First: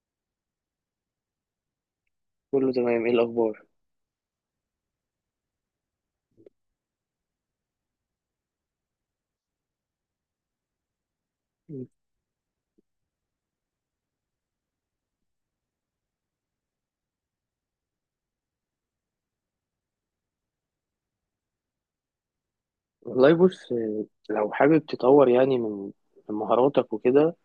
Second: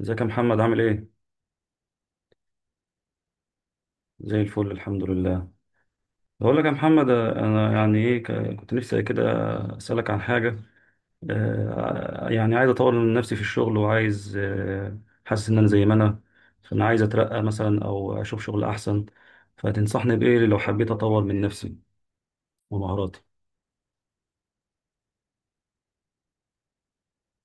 ازيك يا محمد؟ عامل ايه؟ كله تمام، ايه الاخبار؟ زي الفل الحمد لله. بقول لك يا محمد، انا يعني ايه كنت نفسي كده اسالك عن حاجه. يعني عايز اطور من نفسي في الشغل، وعايز حاسس ان انا زي ما انا، فانا عايز اترقى مثلا او اشوف شغل احسن. فتنصحني بايه لو حبيت اطور من نفسي ومهاراتي؟ والله بص، لو حابب تطور يعني من مهاراتك وكده.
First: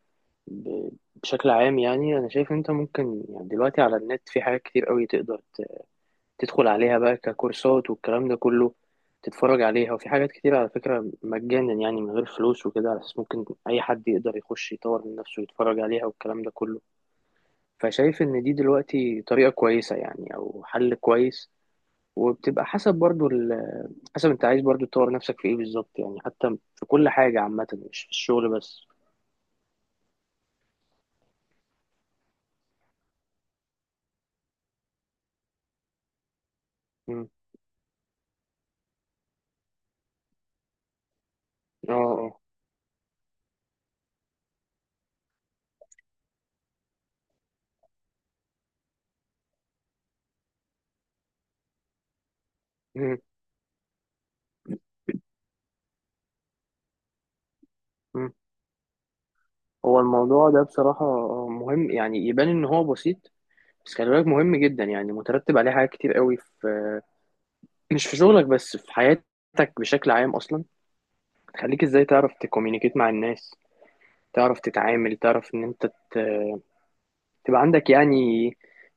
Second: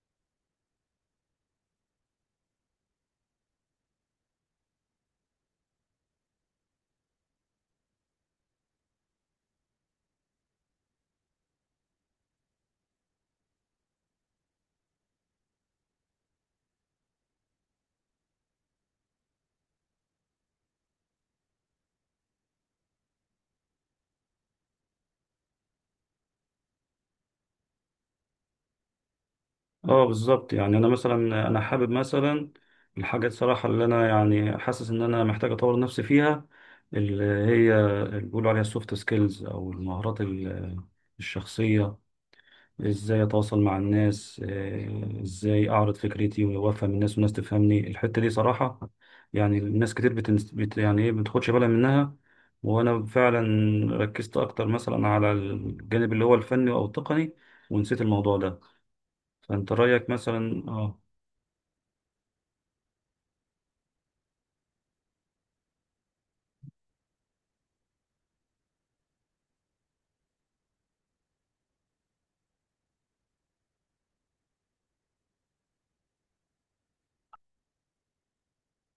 ب- بشكل عام يعني انا شايف انت ممكن يعني دلوقتي على النت في حاجات كتير قوي تقدر تدخل عليها بقى ككورسات والكلام ده كله، تتفرج عليها. وفي حاجات كتير على فكرة مجانا، يعني من غير فلوس وكده، على اساس ممكن اي حد يقدر يخش يطور من نفسه ويتفرج عليها والكلام ده كله. فشايف ان دي دلوقتي طريقة كويسة يعني، او حل كويس. وبتبقى حسب برضو حسب انت عايز برضو تطور نفسك في ايه بالظبط يعني، حتى في كل حاجة عامة، مش في الشغل بس. اه بالظبط، يعني انا مثلا، انا حابب مثلا الحاجات صراحه اللي انا يعني حاسس ان انا محتاج اطور نفسي فيها، اللي مم. هي اللي بيقولوا عليها السوفت سكيلز او المهارات اه الشخصيه. اه. ازاي اتواصل مع الناس، ازاي اعرض فكرتي وافهم الناس والناس تفهمني؟ الحته دي صراحه، يعني الناس كتير يعني ايه بتاخدش بالها منها. وانا مم. فعلا ركزت اكتر مثلا على الجانب اللي هو الفني او التقني، ونسيت مم. الموضوع ده. فأنت هو رأيك الموضوع مثلا؟ ده اه بصراحة مهم، يعني يبان ان هو بسيط، بس خلي بالك مهم جدا، يعني مترتب عليه حاجات كتير قوي مش في شغلك بس في حياتك بشكل عام اصلا. تخليك ازاي تعرف تكومينيكيت مع الناس، تعرف تتعامل، تعرف ان انت تبقى عندك يعني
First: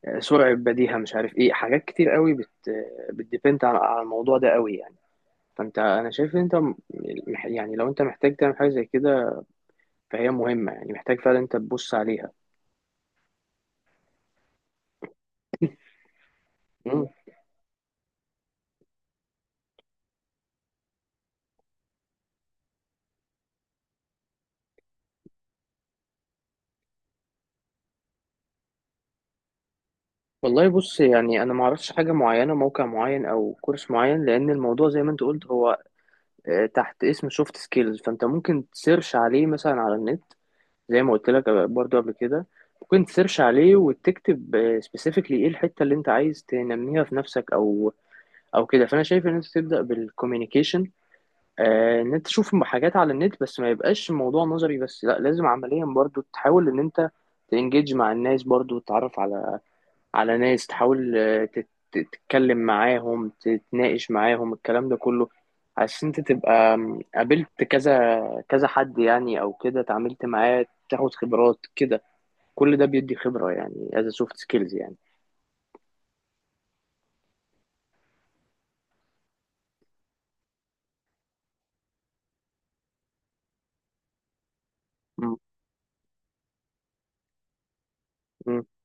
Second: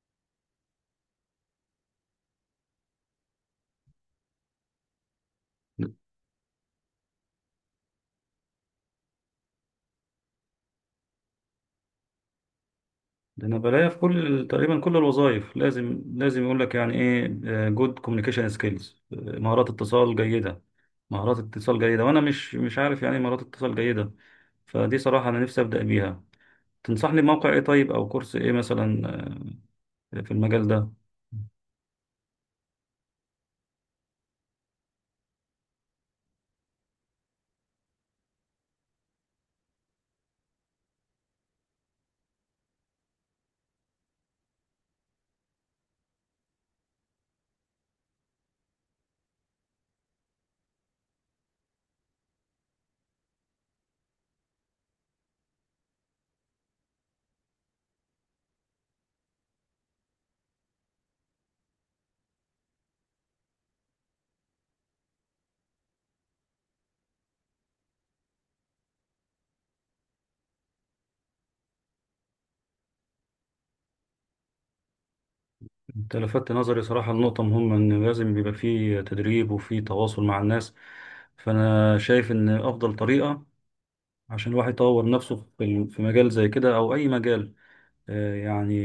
سرعة بديهة، مش عارف ايه. حاجات كتير قوي بت آه، بتديبند على الموضوع ده قوي يعني. فانت، انا شايف ان انت يعني لو انت محتاج تعمل حاجة زي كده فهي مهمة، يعني محتاج فعلا انت تبص عليها. ده أنا بلاقيها في كل، تقريبا كل الوظائف، لازم لازم يقول لك يعني مم. إيه جود كوميونيكيشن سكيلز، مهارات اتصال جيدة، مهارات اتصال جيدة. وأنا مش عارف يعني إيه مهارات اتصال جيدة. فدي صراحة أنا نفسي أبدأ بيها. تنصحني بموقع إيه طيب، أو كورس إيه مثلا في المجال والله ده؟ بص، يعني انا ما اعرفش حاجة معينة، موقع معين او كورس معين، لان الموضوع زي ما انت قلت هو تحت اسم سوفت سكيلز. فانت ممكن تسيرش عليه مثلا على النت، زي ما قلت لك برضو قبل كده. ممكن تسيرش عليه وتكتب سبيسيفيكلي ايه الحته اللي انت عايز تنميها في نفسك او كده. فانا شايف ان انت تبدا بالكوميونيكيشن، ان انت تشوف حاجات على النت، بس ما يبقاش الموضوع نظري بس، لا لازم عمليا برضو تحاول ان انت تنجيج مع الناس، برضو تتعرف على ناس، تحاول تتكلم معاهم، تتناقش معاهم، الكلام ده كله، عشان انت تبقى قابلت كذا كذا حد يعني، او كده اتعاملت معاه، تاخد خبرات كده. كل ده بيدي خبرة يعني as a soft skills يعني. أنت لفتت نظري صراحة لنقطة مهمة، إن لازم بيبقى فيه تدريب وفيه تواصل مع الناس. فأنا شايف إن أفضل طريقة عشان الواحد يطور نفسه م- في في مجال زي كده او اي مجال، آه، م- يعني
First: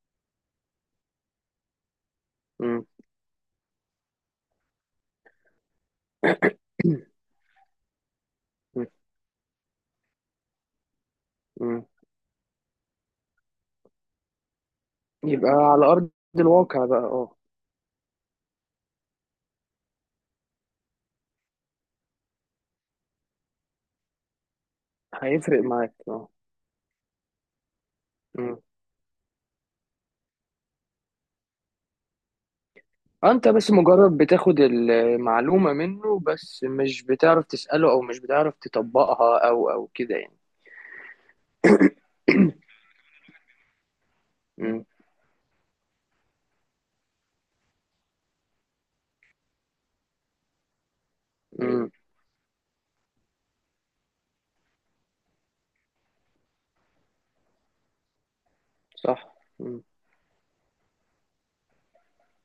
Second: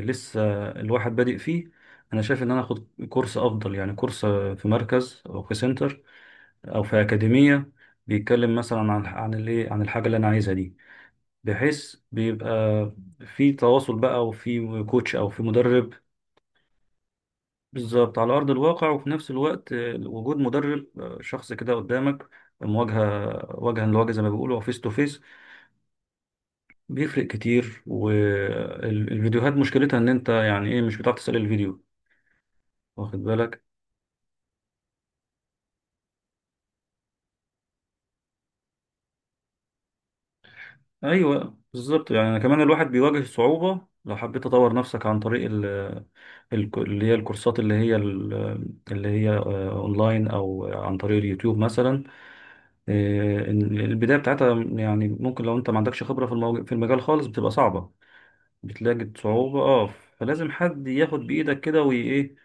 لسه الواحد بادئ فيه، انا شايف ان انا م- اخد كورس افضل، يعني كورس في مركز او في سنتر او في اكاديمية، بيتكلم مثلا م- عن الايه، عن الحاجة اللي انا عايزها دي، م. بحيث بيبقى في تواصل بقى، وفي كوتش او في يبقى على مدرب. أرض الواقع بقى، اه. بالظبط، على ارض الواقع. وفي نفس الوقت وجود مدرب، شخص كده قدامك، مواجهة وجها لوجه زي ما بيقولوا فيس تو فيس. هيفرق معاك، اه. بيفرق كتير. م. والفيديوهات مشكلتها ان انت يعني ايه مش بتعرف تسأل الفيديو، واخد انت بالك؟ بس مجرد بتاخد المعلومة منه، بس مش بتعرف تسأله او مش بتعرف تطبقها او كده يعني. ايوه بالظبط، يعني أنا كمان الواحد بيواجه صعوبة لو حبيت تطور م. نفسك عن طريق ال، اللي هي الكورسات، اللي هي اونلاين او عن طريق اليوتيوب م. مثلا، إن البداية بتاعتها يعني ممكن لو انت ما عندكش خبرة في في المجال خالص، بتبقى صعبة، بتلاقي صح. صعوبة. م. اه، فلازم حد ياخد بإيدك كده، وي ايه،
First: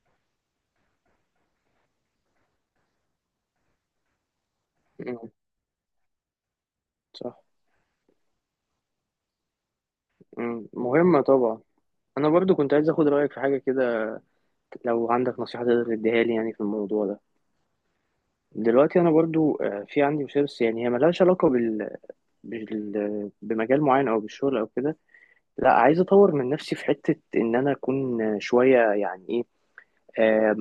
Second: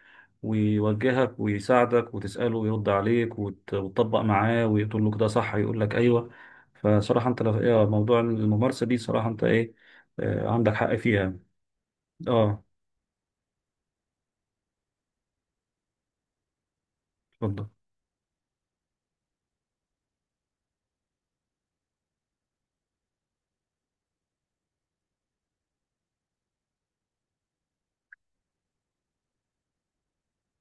ويوجهك ويساعدك وتسأله ويرد عليك، وتطبق معاه، ويقول له كده م. صح، يقول لك أيوه. فصراحة صح. أنت لو إيه، موضوع الممارسة دي صراحة أنت إيه م. عندك حق مهمة فيها. طبعا. انا برضو اه، كنت عايز اخد رأيك في حاجة كده، لو عندك نصيحة تقدر تديها لي يعني في الموضوع ده. اتفضل. دلوقتي انا برضو في عندي مشكله، بس يعني هي ملهاش علاقه بمجال معين او بالشغل او كده. لا عايز اطور من نفسي في حته ان انا اكون شويه، يعني ايه، آه،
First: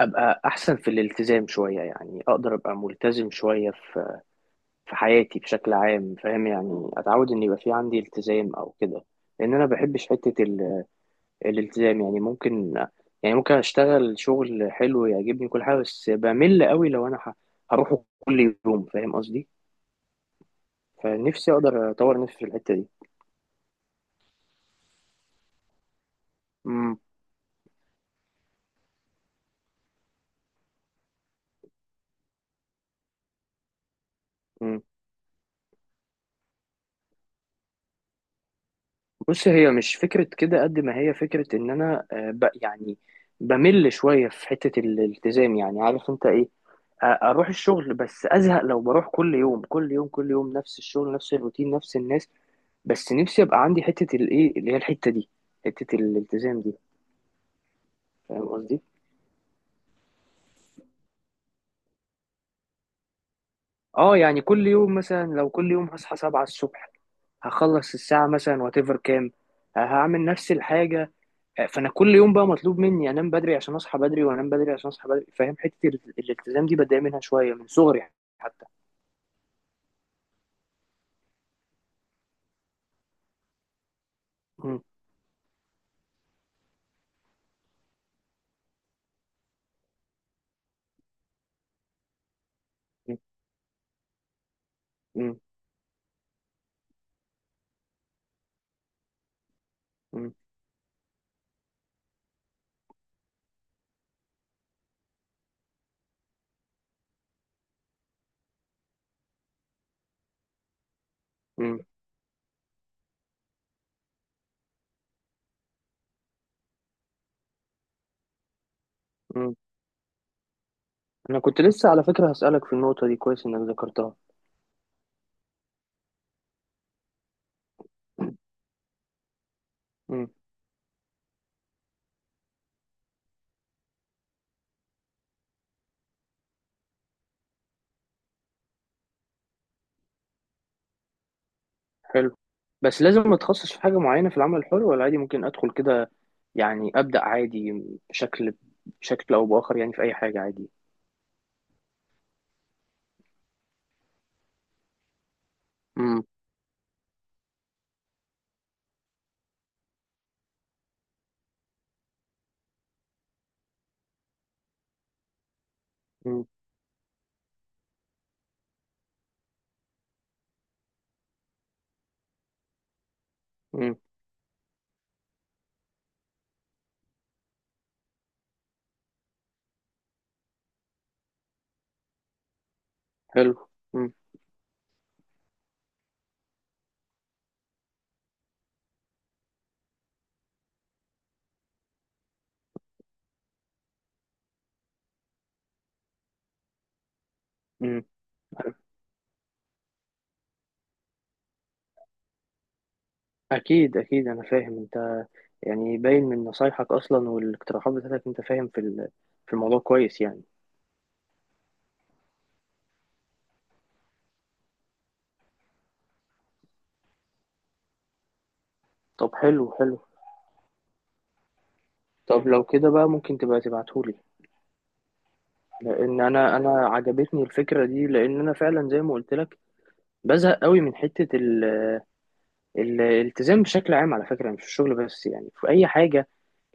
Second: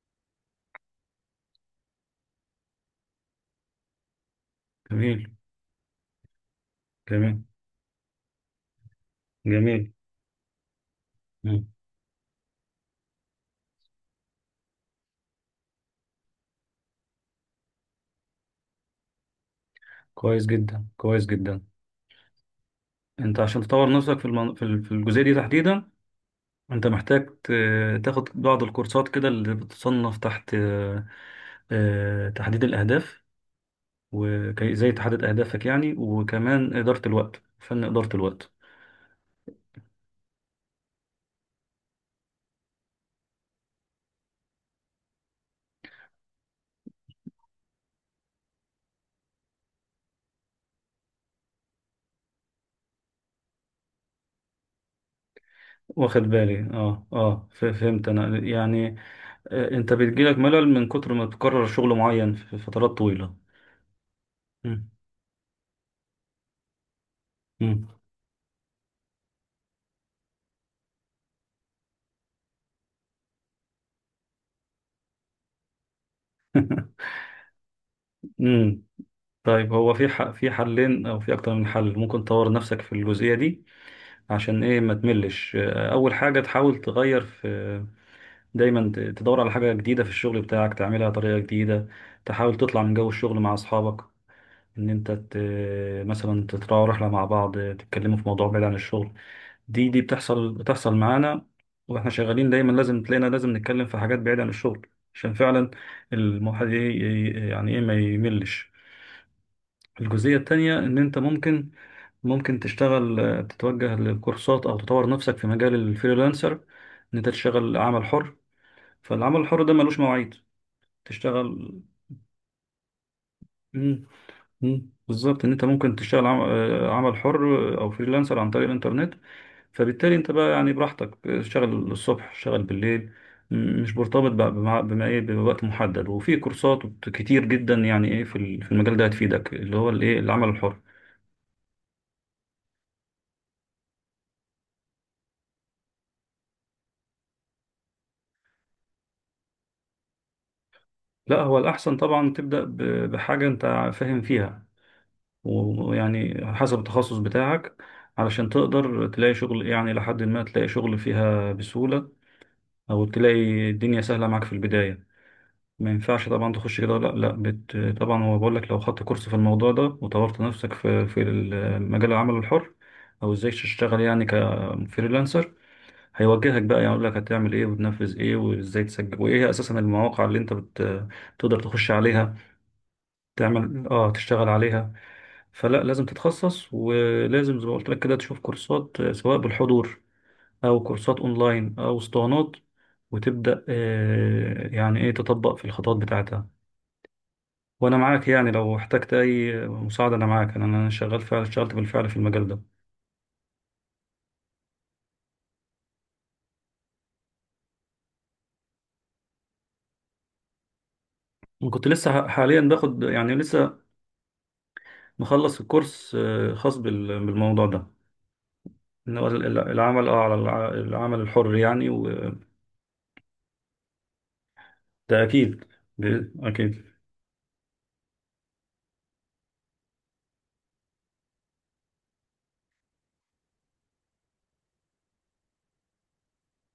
ابقى احسن في الالتزام شويه، يعني اقدر ابقى ملتزم شويه في جميل، حياتي بشكل عام، فاهم؟ يعني اتعود جميل، ان يبقى في عندي التزام او كده. لان انا جميل. بحبش حته مم. الالتزام. يعني ممكن اشتغل شغل حلو يعجبني كل حاجه، بس بمل قوي لو انا هروحه كل يوم، فاهم قصدي؟ كويس جدا، كويس فنفسي جدا. اقدر اطور نفسي في الحته دي. أنت عشان تطور نفسك في في الجزئية دي تحديدا، أنت امم محتاج تاخد بعض الكورسات كده اللي بتصنف تحت تحديد الأهداف، أمم. وازاي تحدد اهدافك يعني، وكمان اداره الوقت، فن اداره الوقت. بص، هي مش فكره كده قد ما هي فكره ان انا، آه، ب يعني بمل شويه في حته الالتزام، يعني عارف انت ايه؟ اروح الشغل بس ازهق، لو بروح كل يوم كل يوم كل يوم نفس الشغل، نفس الروتين، نفس الناس. بس نفسي ابقى عندي حته الايه، اللي هي الحته دي، حته واخد بالي، الالتزام دي، اه اه، فهمت انا فاهم قصدي؟ يعني، انت بتجيلك ملل من كتر ما تكرر شغل معين في فترات طويله. اه يعني كل مم. يوم مثلا، لو كل يوم هصحى 7 الصبح، مم. هخلص الساعه مثلا واتيفر كام، هعمل نفس الحاجة. فانا كل يوم بقى مطلوب مني انام بدري عشان اصحى بدري، وانام بدري عشان اصحى بدري. فاهم، حته الالتزام دي بتضايق منها شويه من صغري حتى. امم طيب، هو في في حلين او في اكتر من حل ممكن تطور نفسك في الجزئيه دي عشان ايه مم. ما تملش. اول حاجه، تحاول تغير في، دايما تدور على حاجه جديده في الشغل بتاعك تعملها بطريقه جديده. تحاول تطلع من جو مم. الشغل مع اصحابك، ان انت مم. مثلا تطلعوا رحله مع بعض تتكلموا في موضوع بعيد عن الشغل. دي بتحصل معانا، واحنا شغالين دايما لازم تلاقينا لازم نتكلم في حاجات بعيده عن الشغل، عشان فعلا الواحد يعني ايه ما يملش. الجزئيه التانيه، ان انت ممكن، مم. ممكن تشتغل، تتوجه للكورسات او تطور نفسك في مجال الفريلانسر، ان انت تشتغل عمل حر. فالعمل مم. الحر ده ملوش مواعيد، انا كنت تشتغل. لسه على فكره هسالك في النقطه دي، كويس انك ذكرتها. مم. بالظبط، ان انت ممكن تشتغل عمل حر، او فريلانسر عن طريق الانترنت. فبالتالي مم. انت بقى يعني براحتك، اشتغل الصبح، اشتغل بالليل. مش مرتبط بقى بما ايه، بوقت محدد. وفي كورسات كتير جدا يعني ايه في في المجال ده هتفيدك، اللي هو الايه، العمل الحر. حلو. بس لازم اتخصص في حاجه معينه في العمل الحر، ولا عادي ممكن ادخل كده، يعني ابدا عادي، بشكل بشكل او باخر يعني، في اي حاجه عادي. لا هو الاحسن طبعا تبدا بحاجه انت فاهم فيها، مم. ويعني حسب التخصص بتاعك، علشان تقدر تلاقي شغل، يعني لحد ما تلاقي شغل فيها بسهوله، او تلاقي الدنيا سهله معاك في البدايه. ما ينفعش مم. طبعا تخش كده، لا لا طبعا. هو بقول لك، لو خدت كورس في الموضوع ده، وطورت نفسك في، في مجال العمل الحر، او ازاي مم. تشتغل يعني كفريلانسر، هيوجهك بقى يعني، يقول لك هتعمل ايه وتنفذ ايه وازاي تسجل وايه هي اساسا المواقع اللي انت تقدر تخش عليها حلو. تعمل مم. اه تشتغل عليها. فلا لازم تتخصص، ولازم زي ما قلت لك كده تشوف كورسات، سواء بالحضور او كورسات اونلاين او اسطوانات، وتبدأ يعني ايه تطبق في الخطوات بتاعتها. وانا مم. معاك يعني، لو احتجت اي مساعده انا معاك، أنا شغال فعلا، اشتغلت بالفعل في المجال ده، اكيد اكيد، انا فاهم انت. يعني باين من نصايحك أصلا والاقتراحات بتاعتك، أنت فاهم في في الموضوع كويس يعني. وكنت لسه حاليا باخد، يعني لسه مخلص الكورس خاص بالموضوع ده، إن هو طب حلو حلو. العمل، اه، على العمل الحر يعني، وده. طب لو كده بقى، ممكن تبقى تبعتهولي؟ اكيد. لأن أنا اكيد. عجبتني الفكرة دي، لأن أنا فعلا زي ما قلت لك بزهق قوي من حتة الالتزام بشكل عام، على فكرة مش في الشغل بس يعني، في أي حاجة.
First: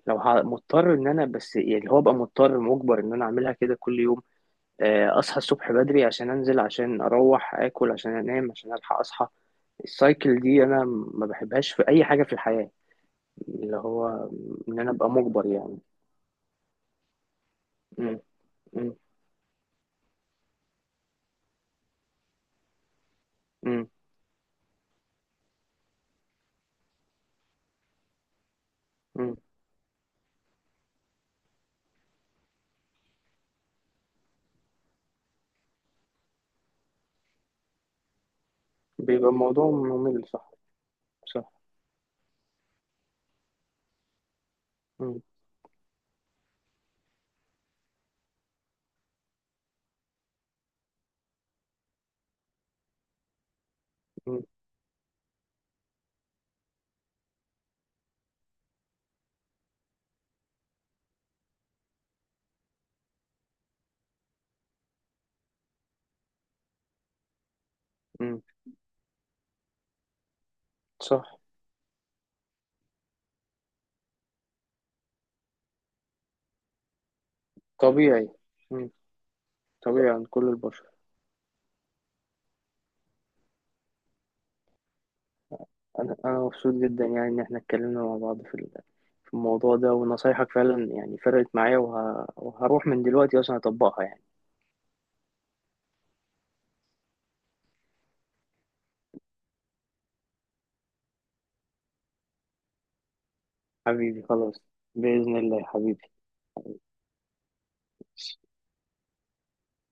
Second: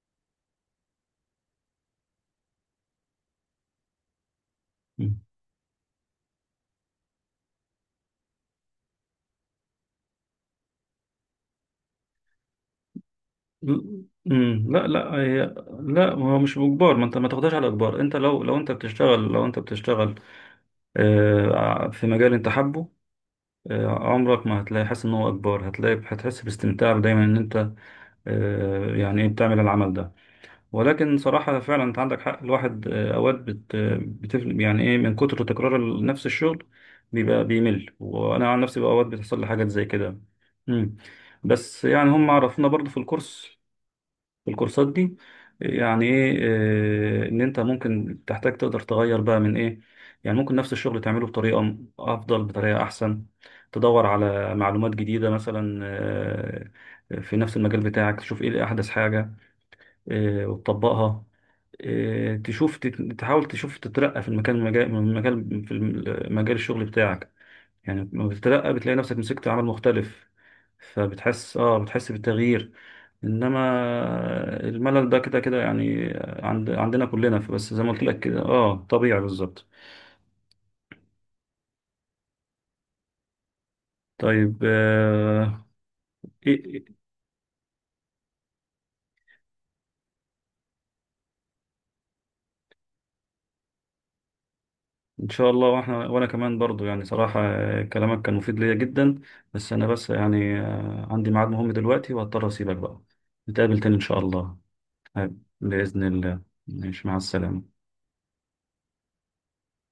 لو مضطر إن أنا، بس يعني اللي هو، أبقى مضطر مجبر إن أنا أعملها كده كل يوم. م. اصحى الصبح بدري عشان انزل، عشان اروح اكل، عشان انام عشان الحق اصحى. السايكل دي انا ما بحبهاش في اي حاجه في الحياه، اللي هو م. ان لا انا ابقى لا هي، مجبر يعني. لا هو مش باجبار. ما انت ما تاخدهاش على اجبار. انت م- لو، لو انت م- بتشتغل لو انت بتشتغل في مجال انت حابه، م- عمرك ما هتلاقي حاسس ان هو اجبار. هتلاقي هتحس باستمتاع دايما ان انت يعني ايه م. بتعمل العمل ده. ولكن صراحة فعلا انت عندك حق، الواحد اوقات بتفل يعني ايه من كتر تكرار نفس الشغل، بيبقى بيمل. وانا عن نفسي بقى اوقات بيبقى بتحصل لي الموضوع حاجات زي كده. ممل، صح. مم. صح. بس يعني هم عرفونا برضو في الكورس، الكورسات دي، م- يعني ايه، ان انت ممكن تحتاج تقدر تغير بقى من ايه، يعني ممكن نفس الشغل تعمله بطريقة افضل، بطريقة احسن. تدور م- على معلومات جديدة مثلا في نفس المجال بتاعك، تشوف ايه احدث حاجة وتطبقها. تشوف، تحاول تشوف تترقى في المكان، مجال من مجال في مجال الشغل بتاعك. يعني لما م. بتترقى بتلاقي نفسك مسكت عمل مختلف، صح. فبتحس، اه، بتحس بالتغيير. انما الملل ده كده كده يعني، عندنا كلنا. فبس زي ما قلت لك طبيعي. كده، اه، م. طبيعي بالظبط. طبيعي عند كل البشر. طيب، آه، انا إيه، مبسوط إيه، جدا يعني ان احنا اتكلمنا مع بعض في في الموضوع ده، ونصايحك فعلا يعني فرقت معايا، وهروح من دلوقتي اصلا اطبقها يعني. ان شاء الله. واحنا وانا كمان برضو يعني صراحة كلامك كان مفيد ليا جدا. بس انا يعني عندي ميعاد مهم دلوقتي، وهضطر اسيبك بقى. نتقابل تاني ان شاء حبيبي خلاص. الله. آه، بإذن الله بإذن حبيبي. الله. ماشي، مع السلامة.